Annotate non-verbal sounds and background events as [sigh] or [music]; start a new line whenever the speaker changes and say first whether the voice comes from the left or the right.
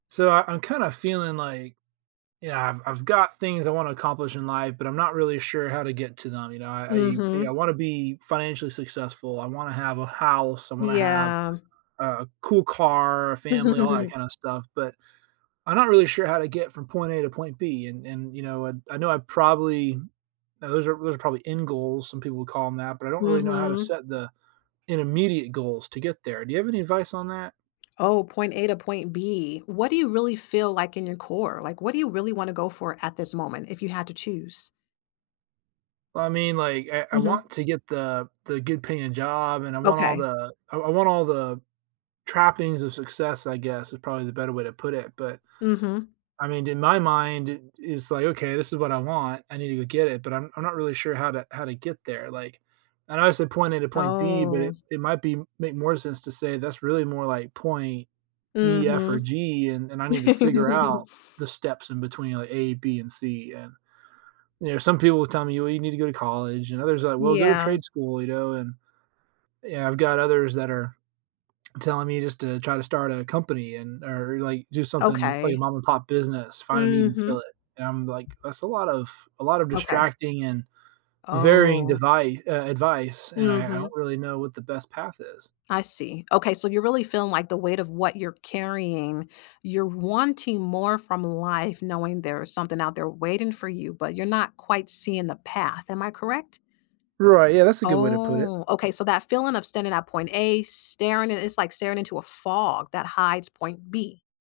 right: So, I I'm kinda feeling like, you know, I've I've got things I wanna accomplish in life, but I'm not really sure how to get to them. You know? I I
left: Mhm.
right: wanna be financially successful. I wanna have a house. I wanna have
left: Yeah.
right: a cool car, a family, all that
left: [chuckles]
right: kind of stuff. But I'm not really sure how to get from point A to point B. And and, you know, and I know I probably those are those are probably end goals, some people would call them that, but I don't really know how to
left: Mhm.
right: set the intermediate goals to get there. Do you have any advice on that?
left: Oh, point A to point B. What do you really feel like in your core? Like, what do you really wanna go for at this moment if you had to choose?
right: Well, I mean, like, I I want
left: Mhm.
right: to get the the good paying job, and I want all
left: Okay.
right: the I I want all the trappings of success, I guess, i probably the better way to put it, but
left: Mhm.
right: I meaned, in my mind it is like, "Okay, this is what I want. I need to go get it, but I'm I'm not really sure how to how to get there." Like, I know I said point A to point B, but
left: Oh.
right: it might be make more sense to say that's really more like, point E, F or
left: Mhm.
right: G and and I need to figure
left: [chuckles]
right: out the steps in between, like, A, B and C, yeah. You know, some people will tell me, "Well, you need to go to college," and others are like, "Well, go to
left: Yeah.
right: trade school," you know, and yeah, I've got others that are telling me just to, "Try to start a company and or, like, do something, like, a
left: Okay.
right: mom-and-pop business, find a need and fill
left: Mhm.
right: it." And I'm like, "That's a lot of a lot of
left: Okay.
right: distracting and varying
left: Oh.
right: devi uh, advice." And I I don't
left: Mhm.
right: really know what the best path is.
left: I see. Okay, so you're really feeling, like, the weight of what you're carrying you're wanting more from life knowing there's something out there waiting for you, but you're not quite seeing the path. Am I correct?
right: Right, yeah. That's a good way to put it.
left: Oh, okay. So, that feeling of standing at point A staring i it's like staring into a fog that hides point B.